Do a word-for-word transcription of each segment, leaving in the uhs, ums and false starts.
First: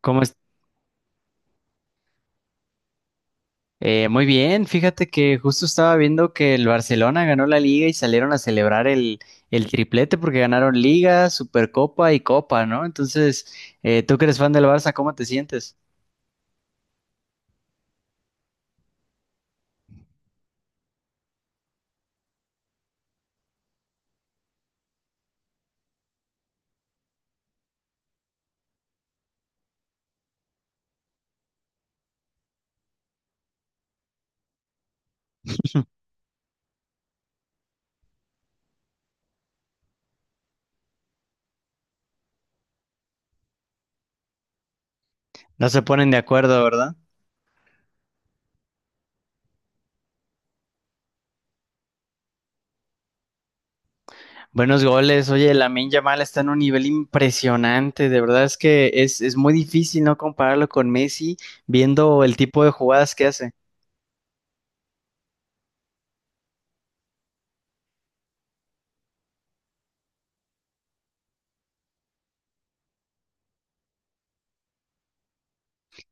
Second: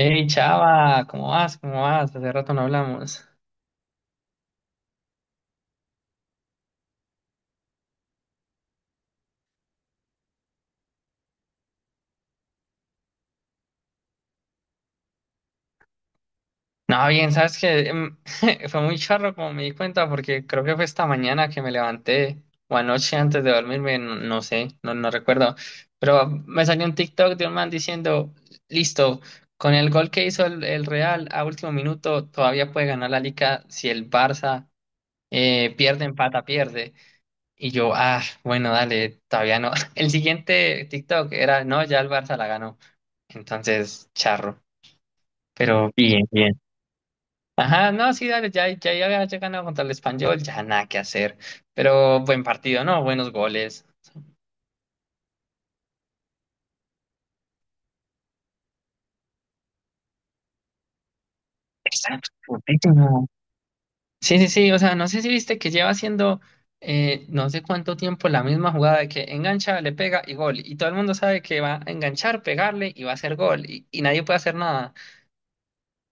¿Cómo es? chava, ¿cómo vas? ¿Cómo vas? Hace rato no hablamos. Eh, muy bien, fíjate que justo estaba viendo que el Barcelona ganó la liga y salieron a celebrar el, el triplete porque ganaron Liga, Supercopa y Copa, ¿no? Entonces, eh, tú que eres fan del Barça, ¿cómo te sientes? No, bien, sabes que fue muy charro como me di cuenta, porque creo que fue esta mañana que me levanté, o anoche antes de dormirme, n- no, sé, no, no recuerdo. Pero me salió un TikTok de un man diciendo: Listo, con el gol que hizo el, el Real a último minuto, todavía puede ganar la Liga si el Barça eh, pierde, empata, pierde. Y yo, ah, bueno, dale, todavía no. El siguiente TikTok era: No, ya el Barça la ganó. Entonces, charro. No se Pero ponen de bien, bien. acuerdo, ¿verdad? Ajá, no, sí, dale, ya, ya, ya, ya ganado contra el Español, ya nada que hacer. Pero buen partido, ¿no? Buenos goles. Buenos goles, oye, Lamine Yamal está en un nivel impresionante, de verdad es que es, es muy difícil no compararlo con Messi viendo Exacto, el tipo de jugadas que perfectísimo. hace. Sí, sí, sí, o sea, no sé si viste que lleva haciendo eh, no sé cuánto tiempo la misma jugada de que engancha, le pega y gol. Y todo el mundo sabe que va a enganchar, pegarle y va a hacer gol. Y, y nadie puede hacer nada.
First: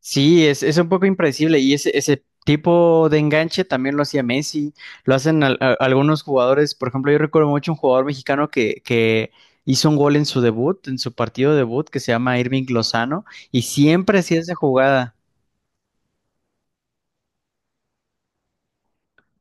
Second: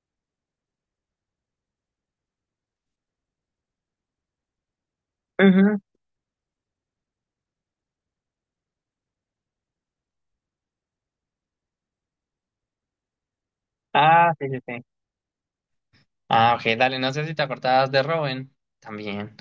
Sí, es, es un poco impredecible y ese, ese tipo de enganche también lo hacía Messi, lo hacen al- a- Ujú. algunos jugadores, por ejemplo, yo recuerdo mucho un jugador mexicano que, que hizo un gol en su debut, en su partido debut, que se llama Irving Lozano, y siempre Ah, hacía sí, esa sí, sí. jugada, Ah, ok, dale, no sé si te acordabas de Robin también.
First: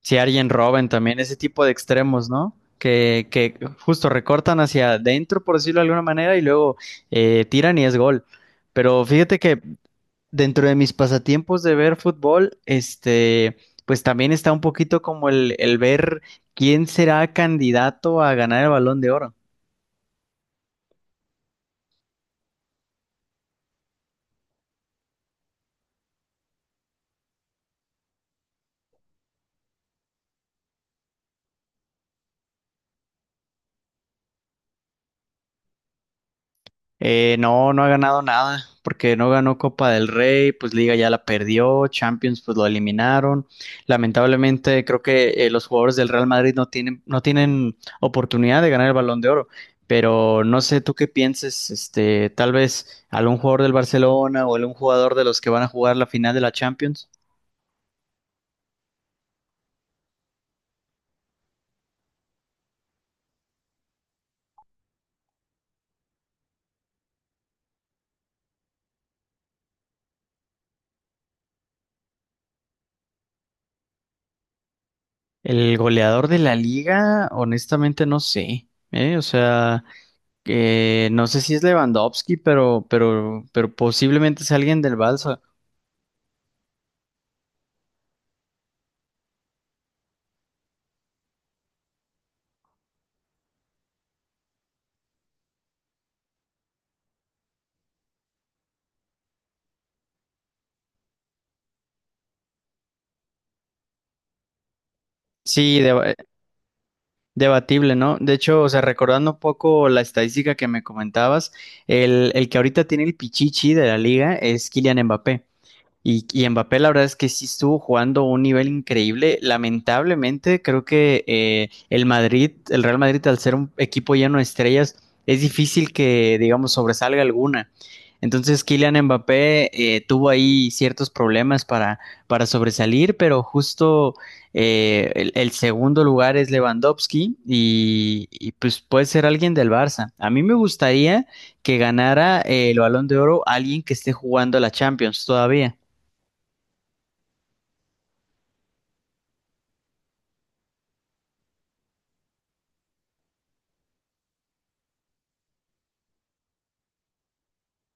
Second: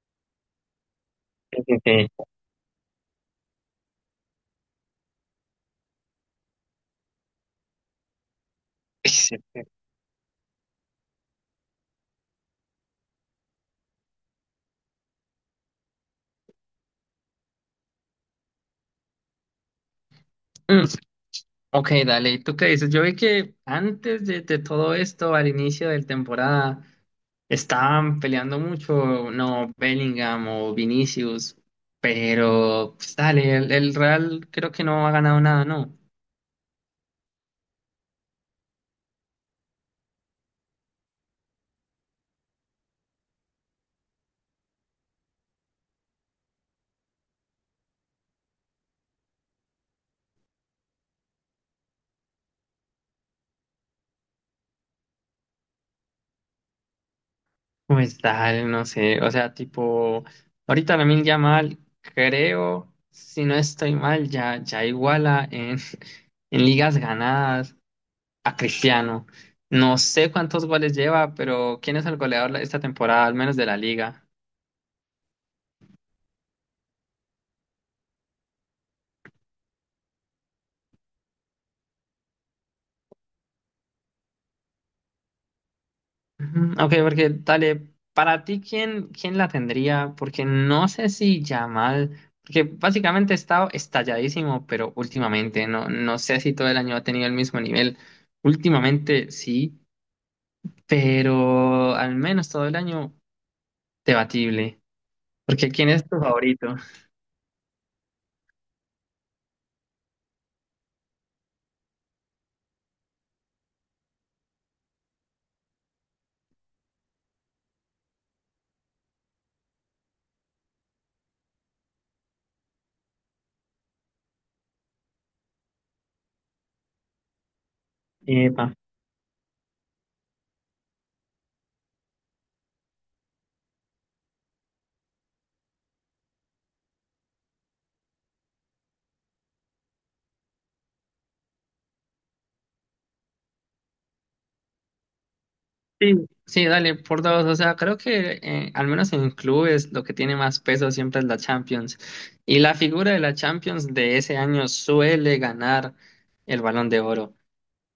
si Arjen Robben también, ese Sí, tipo de sí, sí. extremos, ¿no? Que, que justo recortan hacia adentro, por decirlo de alguna manera, y luego eh, tiran y es gol. Pero Sí, sí, fíjate que sí. dentro de mis pasatiempos de ver fútbol, este, pues también está un poquito como el, el ver quién será candidato a ganar el Balón de Oro. Mm. Ok, dale, ¿y tú qué dices? Yo vi que antes de, de todo esto, al inicio de la temporada, estaban peleando mucho, no, Bellingham o Vinicius, pero pues dale, el, el Real creo que no ha ganado nada, ¿no? Eh, no, no, ha ganado nada, porque no ganó Copa del Rey, pues Liga ya la perdió, Champions pues lo eliminaron. Lamentablemente creo que eh, los jugadores del Real Madrid no tienen, no tienen oportunidad de ganar el Balón de Oro. Pero no sé tú qué pienses, este, tal vez algún jugador del Barcelona o algún jugador de los que van a jugar la final de la Champions. Pues dale, no sé, o sea, tipo, ahorita Lamine Yamal, creo, si no estoy mal, ya, ya iguala en, en ligas ganadas a Cristiano. No sé cuántos goles lleva, pero ¿quién es el goleador esta temporada, al menos de la liga? El goleador de la liga, honestamente no sé, ¿eh? O sea, que no sé si es Lewandowski, pero, pero, pero posiblemente es alguien del Barça. Ujú, ok, porque dale, para ti, ¿quién, quién la tendría? Porque no sé si Yamal, porque básicamente ha estado estalladísimo, pero últimamente, no, no sé si todo el año ha tenido el mismo nivel. Últimamente sí, pero al menos todo el año debatible. Porque Sí, ¿quién es deba- eh, tu favorito? debatible, ¿no? De hecho, o sea, recordando un poco la estadística que me comentabas, el, el que ahorita tiene el pichichi de la liga es Kylian Mbappé. Y, y Mbappé, la verdad es que sí estuvo jugando un nivel increíble. Lamentablemente, creo que eh, el Madrid, el Real Madrid, al ser un equipo lleno de estrellas, es difícil que, digamos, sobresalga alguna. Entonces, Epa. Kylian Mbappé eh, tuvo ahí ciertos problemas para, para sobresalir, pero justo eh, el, el segundo lugar es Lewandowski y, y, pues puede ser alguien del Barça. A mí me gustaría que ganara eh, el Balón de Oro alguien que esté jugando la Champions todavía. Sí, sí, dale, por dos. O sea, creo que eh, al menos en clubes lo que tiene más peso siempre es la Champions. Y la figura de la Champions de ese año suele ganar el Balón de Oro.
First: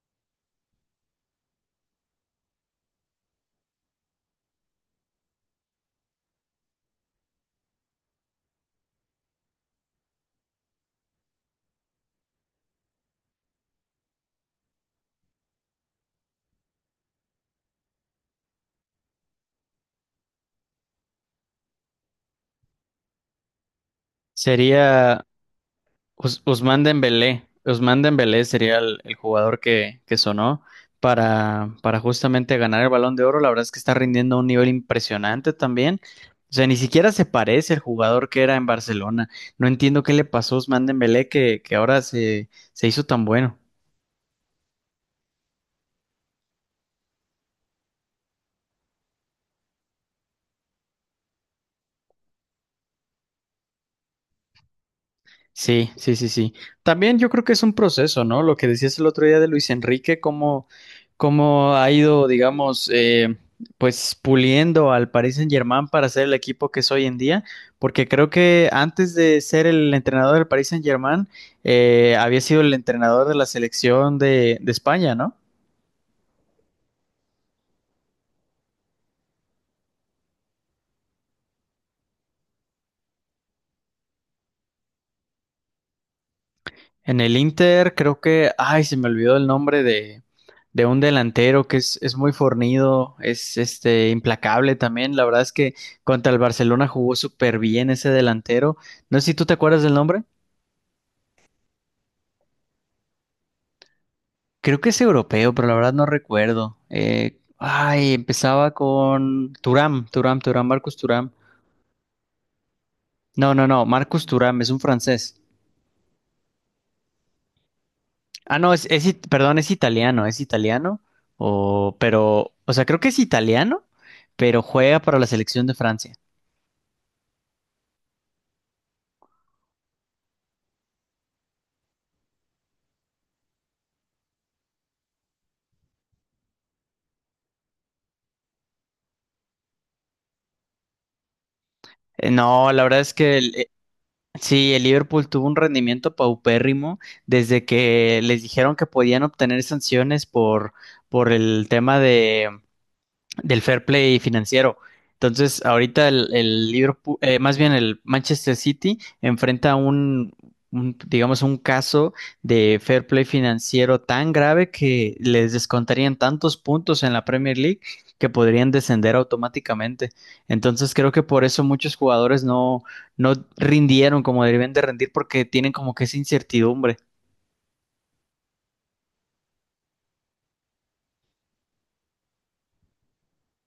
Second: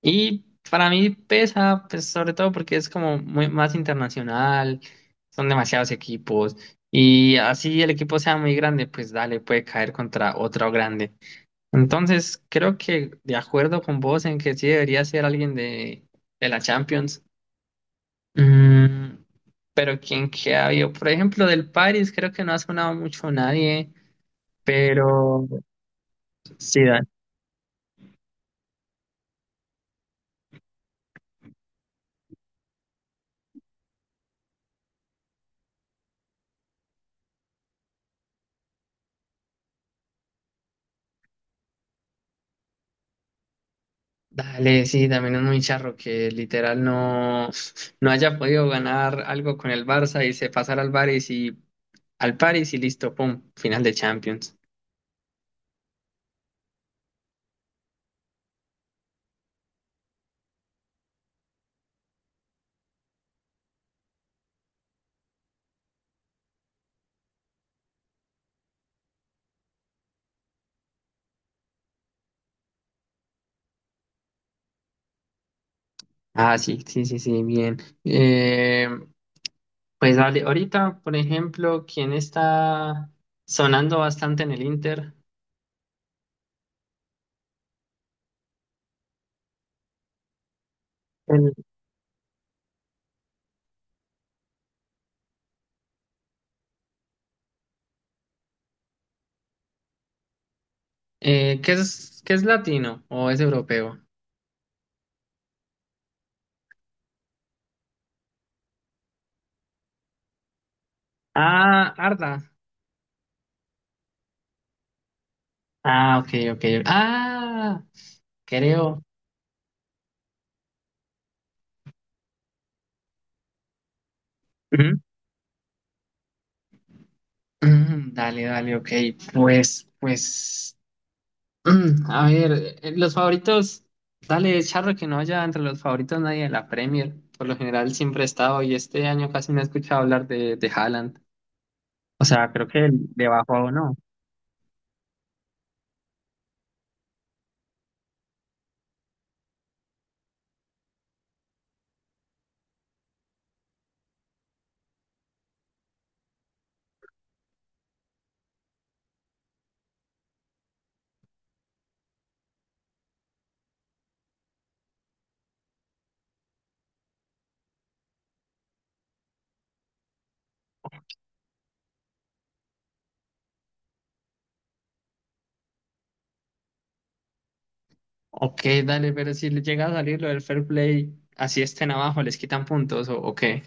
Y para mí pesa, pues sobre todo porque es como muy, más internacional, son demasiados equipos. Y así el equipo sea muy grande, pues dale, puede caer contra otro grande. Entonces, creo que de acuerdo con vos en que sí debería ser alguien de, de la Champions. Mm, pero quien que había, por ejemplo, del Paris, creo que no ha sonado mucho nadie, Sería pero Us- Usman sí, da- Dembélé. Usman Dembélé sería el, el jugador que, que sonó para, para justamente ganar el Balón de Oro. La verdad es que está rindiendo a un nivel impresionante también. O sea, ni siquiera se parece al jugador que era en Barcelona. No entiendo qué le pasó a Usman Dembélé que, que ahora se, se hizo tan bueno. dale, sí, también es muy charro que literal no, no haya podido ganar algo con el Barça y se pasara al Paris y al Paris y listo, pum, final de Champions. Sí, sí, sí, sí. También yo creo que es un proceso, ¿no? Lo que decías el otro día de Luis Enrique, cómo, cómo ha ido, digamos, eh, pues puliendo al Paris Saint-Germain para ser el equipo que es hoy en día, porque creo que antes de ser el entrenador del Paris Saint-Germain, eh, había sido el entrenador de la selección de, de España, ¿no? Ah, sí, sí, sí, sí, bien. Eh, pues dale, ahorita, por ejemplo, ¿quién está sonando bastante en el Inter? En el Inter creo que, ay, se me olvidó el nombre de, de un El- delantero que es, es muy fornido, es este implacable también. La verdad es que contra el Barcelona jugó súper bien ese delantero. No sé si tú te acuerdas del nombre. eh, ¿qué es, qué es latino o es europeo? Creo que es europeo, pero la verdad no recuerdo. Eh, ay, empezaba con Turam, Turam, Turam, Marcus Turam. Ah, Arda. No, no, no, Marcus Turam es un francés. Ah, ok, ok. Ah, Ah, no, es, creo. es it- perdón, es italiano, es italiano, o, pero, o sea, creo que es italiano, pero juega Ujú. para la selección de Francia. Mm, dale, dale, ok. Pues, pues, mm, a ver, eh, los favoritos, dale, charro que no haya entre los favoritos nadie de la Premier. Por lo general siempre he estado y este año casi no he escuchado hablar de, de Haaland. O Eh, sea, creo No, la que verdad es le que el- bajó eh, o no. sí, el Liverpool tuvo un rendimiento paupérrimo desde que les dijeron que podían obtener sanciones por, por el tema del fair play financiero. Entonces, ahorita el, el Liverpool, eh, más bien el Manchester City enfrenta un, un, digamos, un caso de fair play financiero tan grave que les descontarían tantos puntos en la Premier League que podrían descender automáticamente. Entonces, creo que por eso muchos jugadores no, no rindieron como debían de rendir porque tienen como que esa incertidumbre. Ok, dale, pero si le llega a salir lo del fair play, así estén abajo, les quitan puntos o, o qué.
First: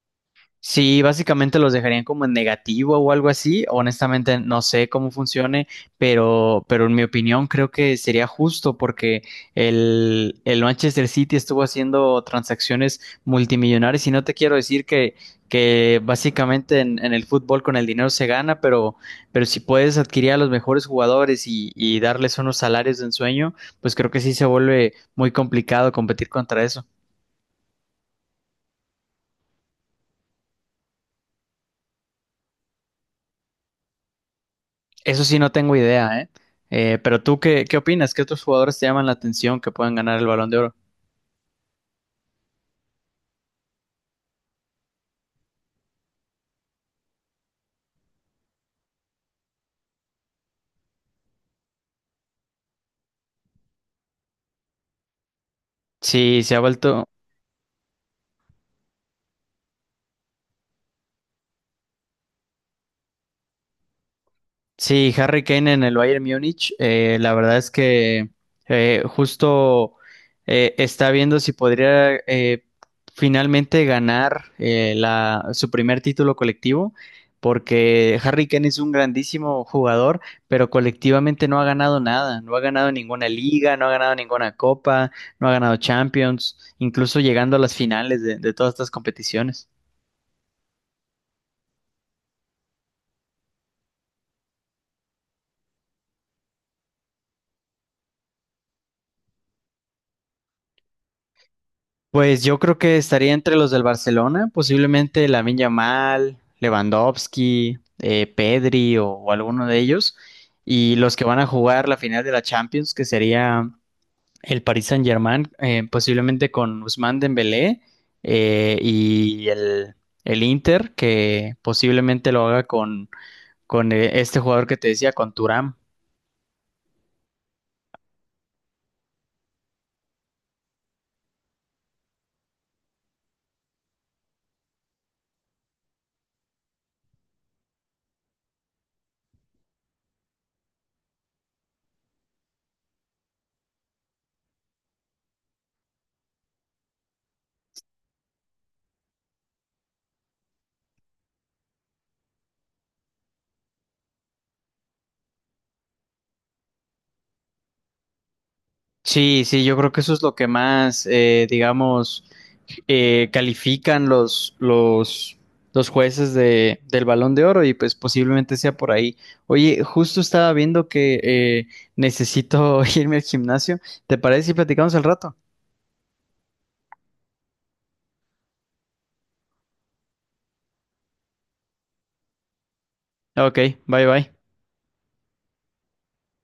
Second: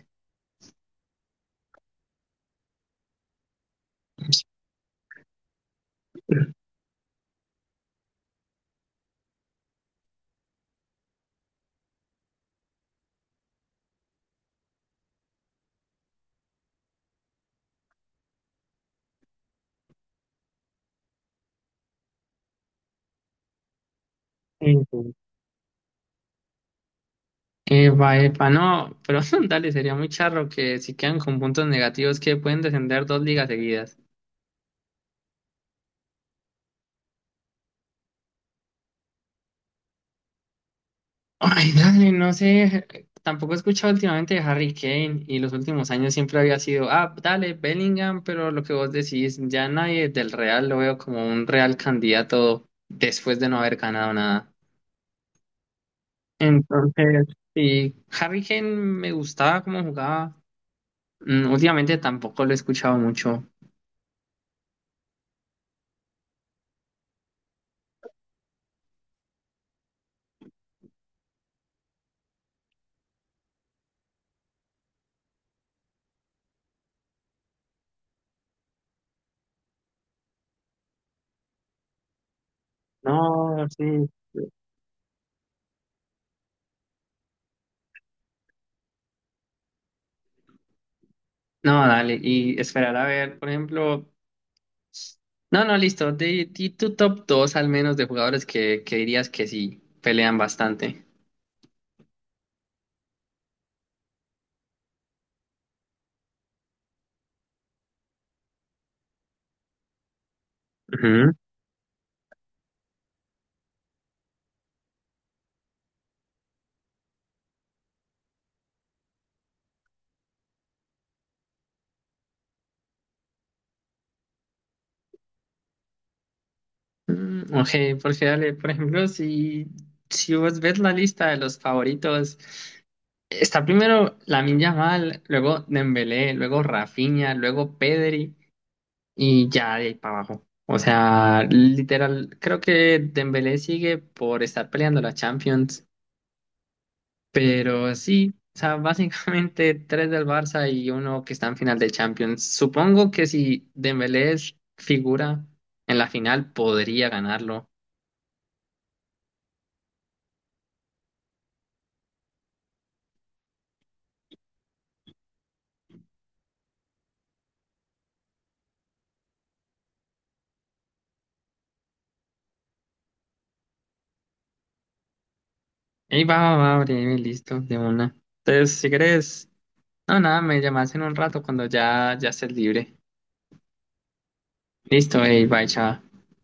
Sí, básicamente los dejarían como en negativo o algo así. Honestamente, no sé cómo funcione, pero, pero en mi opinión creo que sería justo porque el, el Manchester City estuvo haciendo transacciones multimillonarias y no te quiero decir que, que básicamente en, en el fútbol con el dinero se gana, pero, pero si puedes adquirir a los mejores jugadores y, y darles unos salarios de ensueño, pues creo que sí se Sí, vuelve sí. muy complicado competir contra eso. Epa, epa, no, pero dale, sería muy charro que si quedan con puntos negativos que pueden descender dos ligas seguidas. Eso sí, no tengo idea, ¿eh? Eh, pero tú, ¿qué, ¿qué opinas? ¿Qué otros jugadores te llaman la atención que puedan ganar el Balón de Oro? Ay, dale, no sé, tampoco he escuchado últimamente de Harry Kane y los últimos años siempre había sido, ah, dale, Bellingham, pero lo que vos decís, ya nadie del Real lo veo como un real candidato después de no haber ganado nada. Sí, se ha vuelto, Entonces, sí, Harry Kane me gustaba cómo jugaba. Mm, últimamente tampoco lo he escuchado mucho. sí, Harry Kane en el Bayern Múnich, eh, la verdad es que eh, justo eh, está viendo si podría eh, finalmente ganar eh, la- su primer título colectivo, porque Harry Kane es un grandísimo jugador, pero colectivamente no ha ganado nada, no ha ganado ninguna No, liga, no ha sí. ganado ninguna copa, no ha ganado Champions, incluso llegando a las finales de de todas estas competiciones. No, dale, y esperar a ver, por ejemplo, no, no, listo, di, di tu top dos al menos de jugadores que, que dirías que sí pelean bastante. Pues yo creo que estaría entre los del Barcelona, posiblemente Lamine Yamal, Lewandowski, eh, Pedri o, o alguno de ellos, y los que Ujú. van a jugar la final de la Champions, que sería el Paris Saint-Germain, eh, posiblemente con Ousmane Dembélé eh, y el, el Inter, que posiblemente lo haga con, con eh, este jugador que te decía, con Thuram. Mm, ok, porque dale, por ejemplo, si, si vos ves la lista de los favoritos, está primero Lamine Yamal, luego Dembélé, luego Rafinha, luego Pedri y ya de ahí para abajo. O sea, literal, creo que Dembélé sigue por estar peleando la Champions. Pero sí, o sea, básicamente tres del Barça y uno que está en final de Champions. Supongo que si Dembélé es figura en la final, podría ganarlo. Sí, sí, yo creo que eso es lo que más, eh, digamos eh, califican los, los, los jueces de, del Balón de Oro y pues posiblemente sea por ahí. Oye, justo estaba viendo que eh, necesito irme al gimnasio. ¿Te parece si platicamos al rato? Y va, va, va, breve, listo, de una. Entonces, si crees, no, nada, me llamas en un rato cuando ya, ya estés libre. Ok, bye bye. Listo, ey, bye, chao.